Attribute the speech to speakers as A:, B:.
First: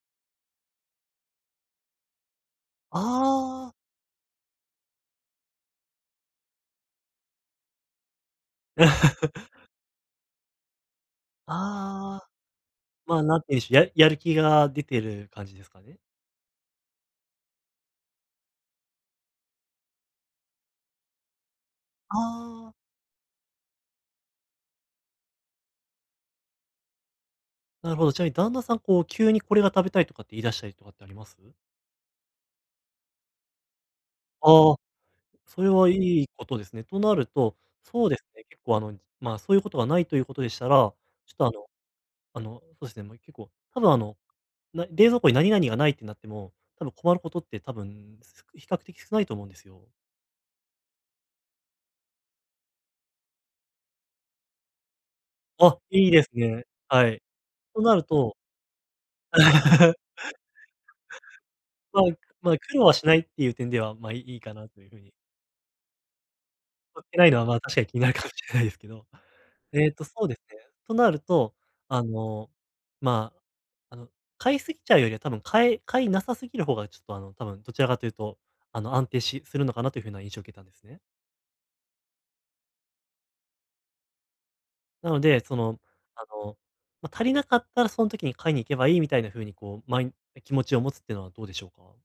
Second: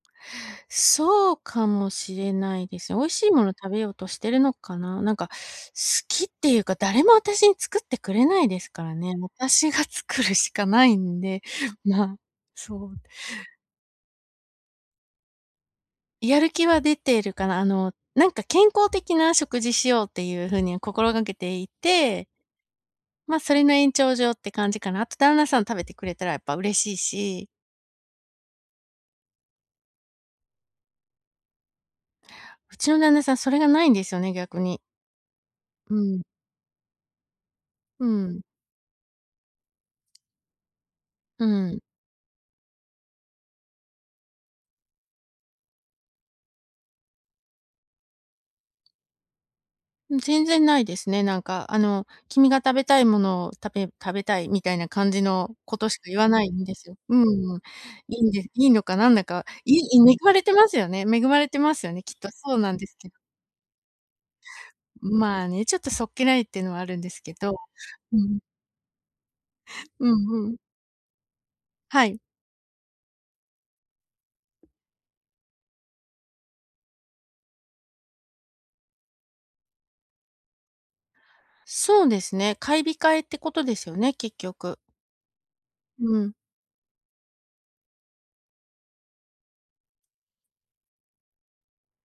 A: そうかもしれないです。美味しいもの食
B: ああ。
A: べようとしてるのかな。なんか、好きっていうか、誰も私に作ってくれないですからね。私が作るしかないんで、ま、
B: ああ、
A: そうで
B: ま、何て言うんでしょう、やるやる気が出てる感じですかね。
A: やる気は出ているかな、あの、なんか、健康的な食事しようっていう風に心がけてい
B: あ
A: て
B: あ。
A: ま、それの延長上って感じかな。あと旦那さん食べてくれたらやっぱ嬉しいし。
B: なるほど。ちなみに旦那さん、こう、急にこれが食べたいとかって言い出したりとかってあります？
A: うちの旦那さん、それが無いんですよね、逆
B: ああ、
A: に。
B: それはい
A: うん。
B: いことですね。となると、
A: う
B: そうです
A: ん。
B: ね、結構、あの、ま、そういうことがないということでしたら、ちょっ
A: う
B: と、あの
A: ん。
B: あの、そうですね、もう結構、多分、あの、な冷蔵庫に何々がないってなっても、多分困ることって、多分比較的少ないと思うんですよ。
A: うん、全然ないですね、なんか、あの、君が食べたいものを食べ食べたいみたいな感じの
B: あ
A: こ
B: っ、
A: とし
B: い
A: か
B: い
A: 言
B: で
A: わ
B: す
A: ないん
B: ね。
A: ですよ。
B: は
A: うん
B: い。
A: うん、
B: となる
A: いいん
B: と
A: でいいのかなんだか、い いん恵まれてますよね。恵まれてますよ
B: ま、
A: ね、きっと。そ
B: ま、
A: うなん
B: 苦労
A: で
B: は
A: す
B: し
A: けど。
B: ないっていう点では、ま、いいいいかなという風に
A: んまあね、ちょっとそっけないっていうのはあるん
B: そっ
A: で
B: け
A: す
B: ない
A: け
B: のは、
A: ど、
B: ま、確かに気になる
A: う
B: かもし
A: ん。
B: れないですね。えっと、
A: う
B: そうです
A: んうん。
B: ね。となると、あ
A: はい。
B: の、ま、あの、買いすぎちゃうよりは多分買い買いなさすぎる方が、ちょっと、あの、多分、どちらかというと、あの、安定しするのかなという風な印象を受けたんですね。
A: そうですね、買い控えってことですよね、結局。
B: なので、その、
A: う
B: あ
A: ん。
B: の、ま、足りなかったらその時に買いに行けばいいみたいな風に、こう、まい気持ちを持つっていうのはどうでしょうか？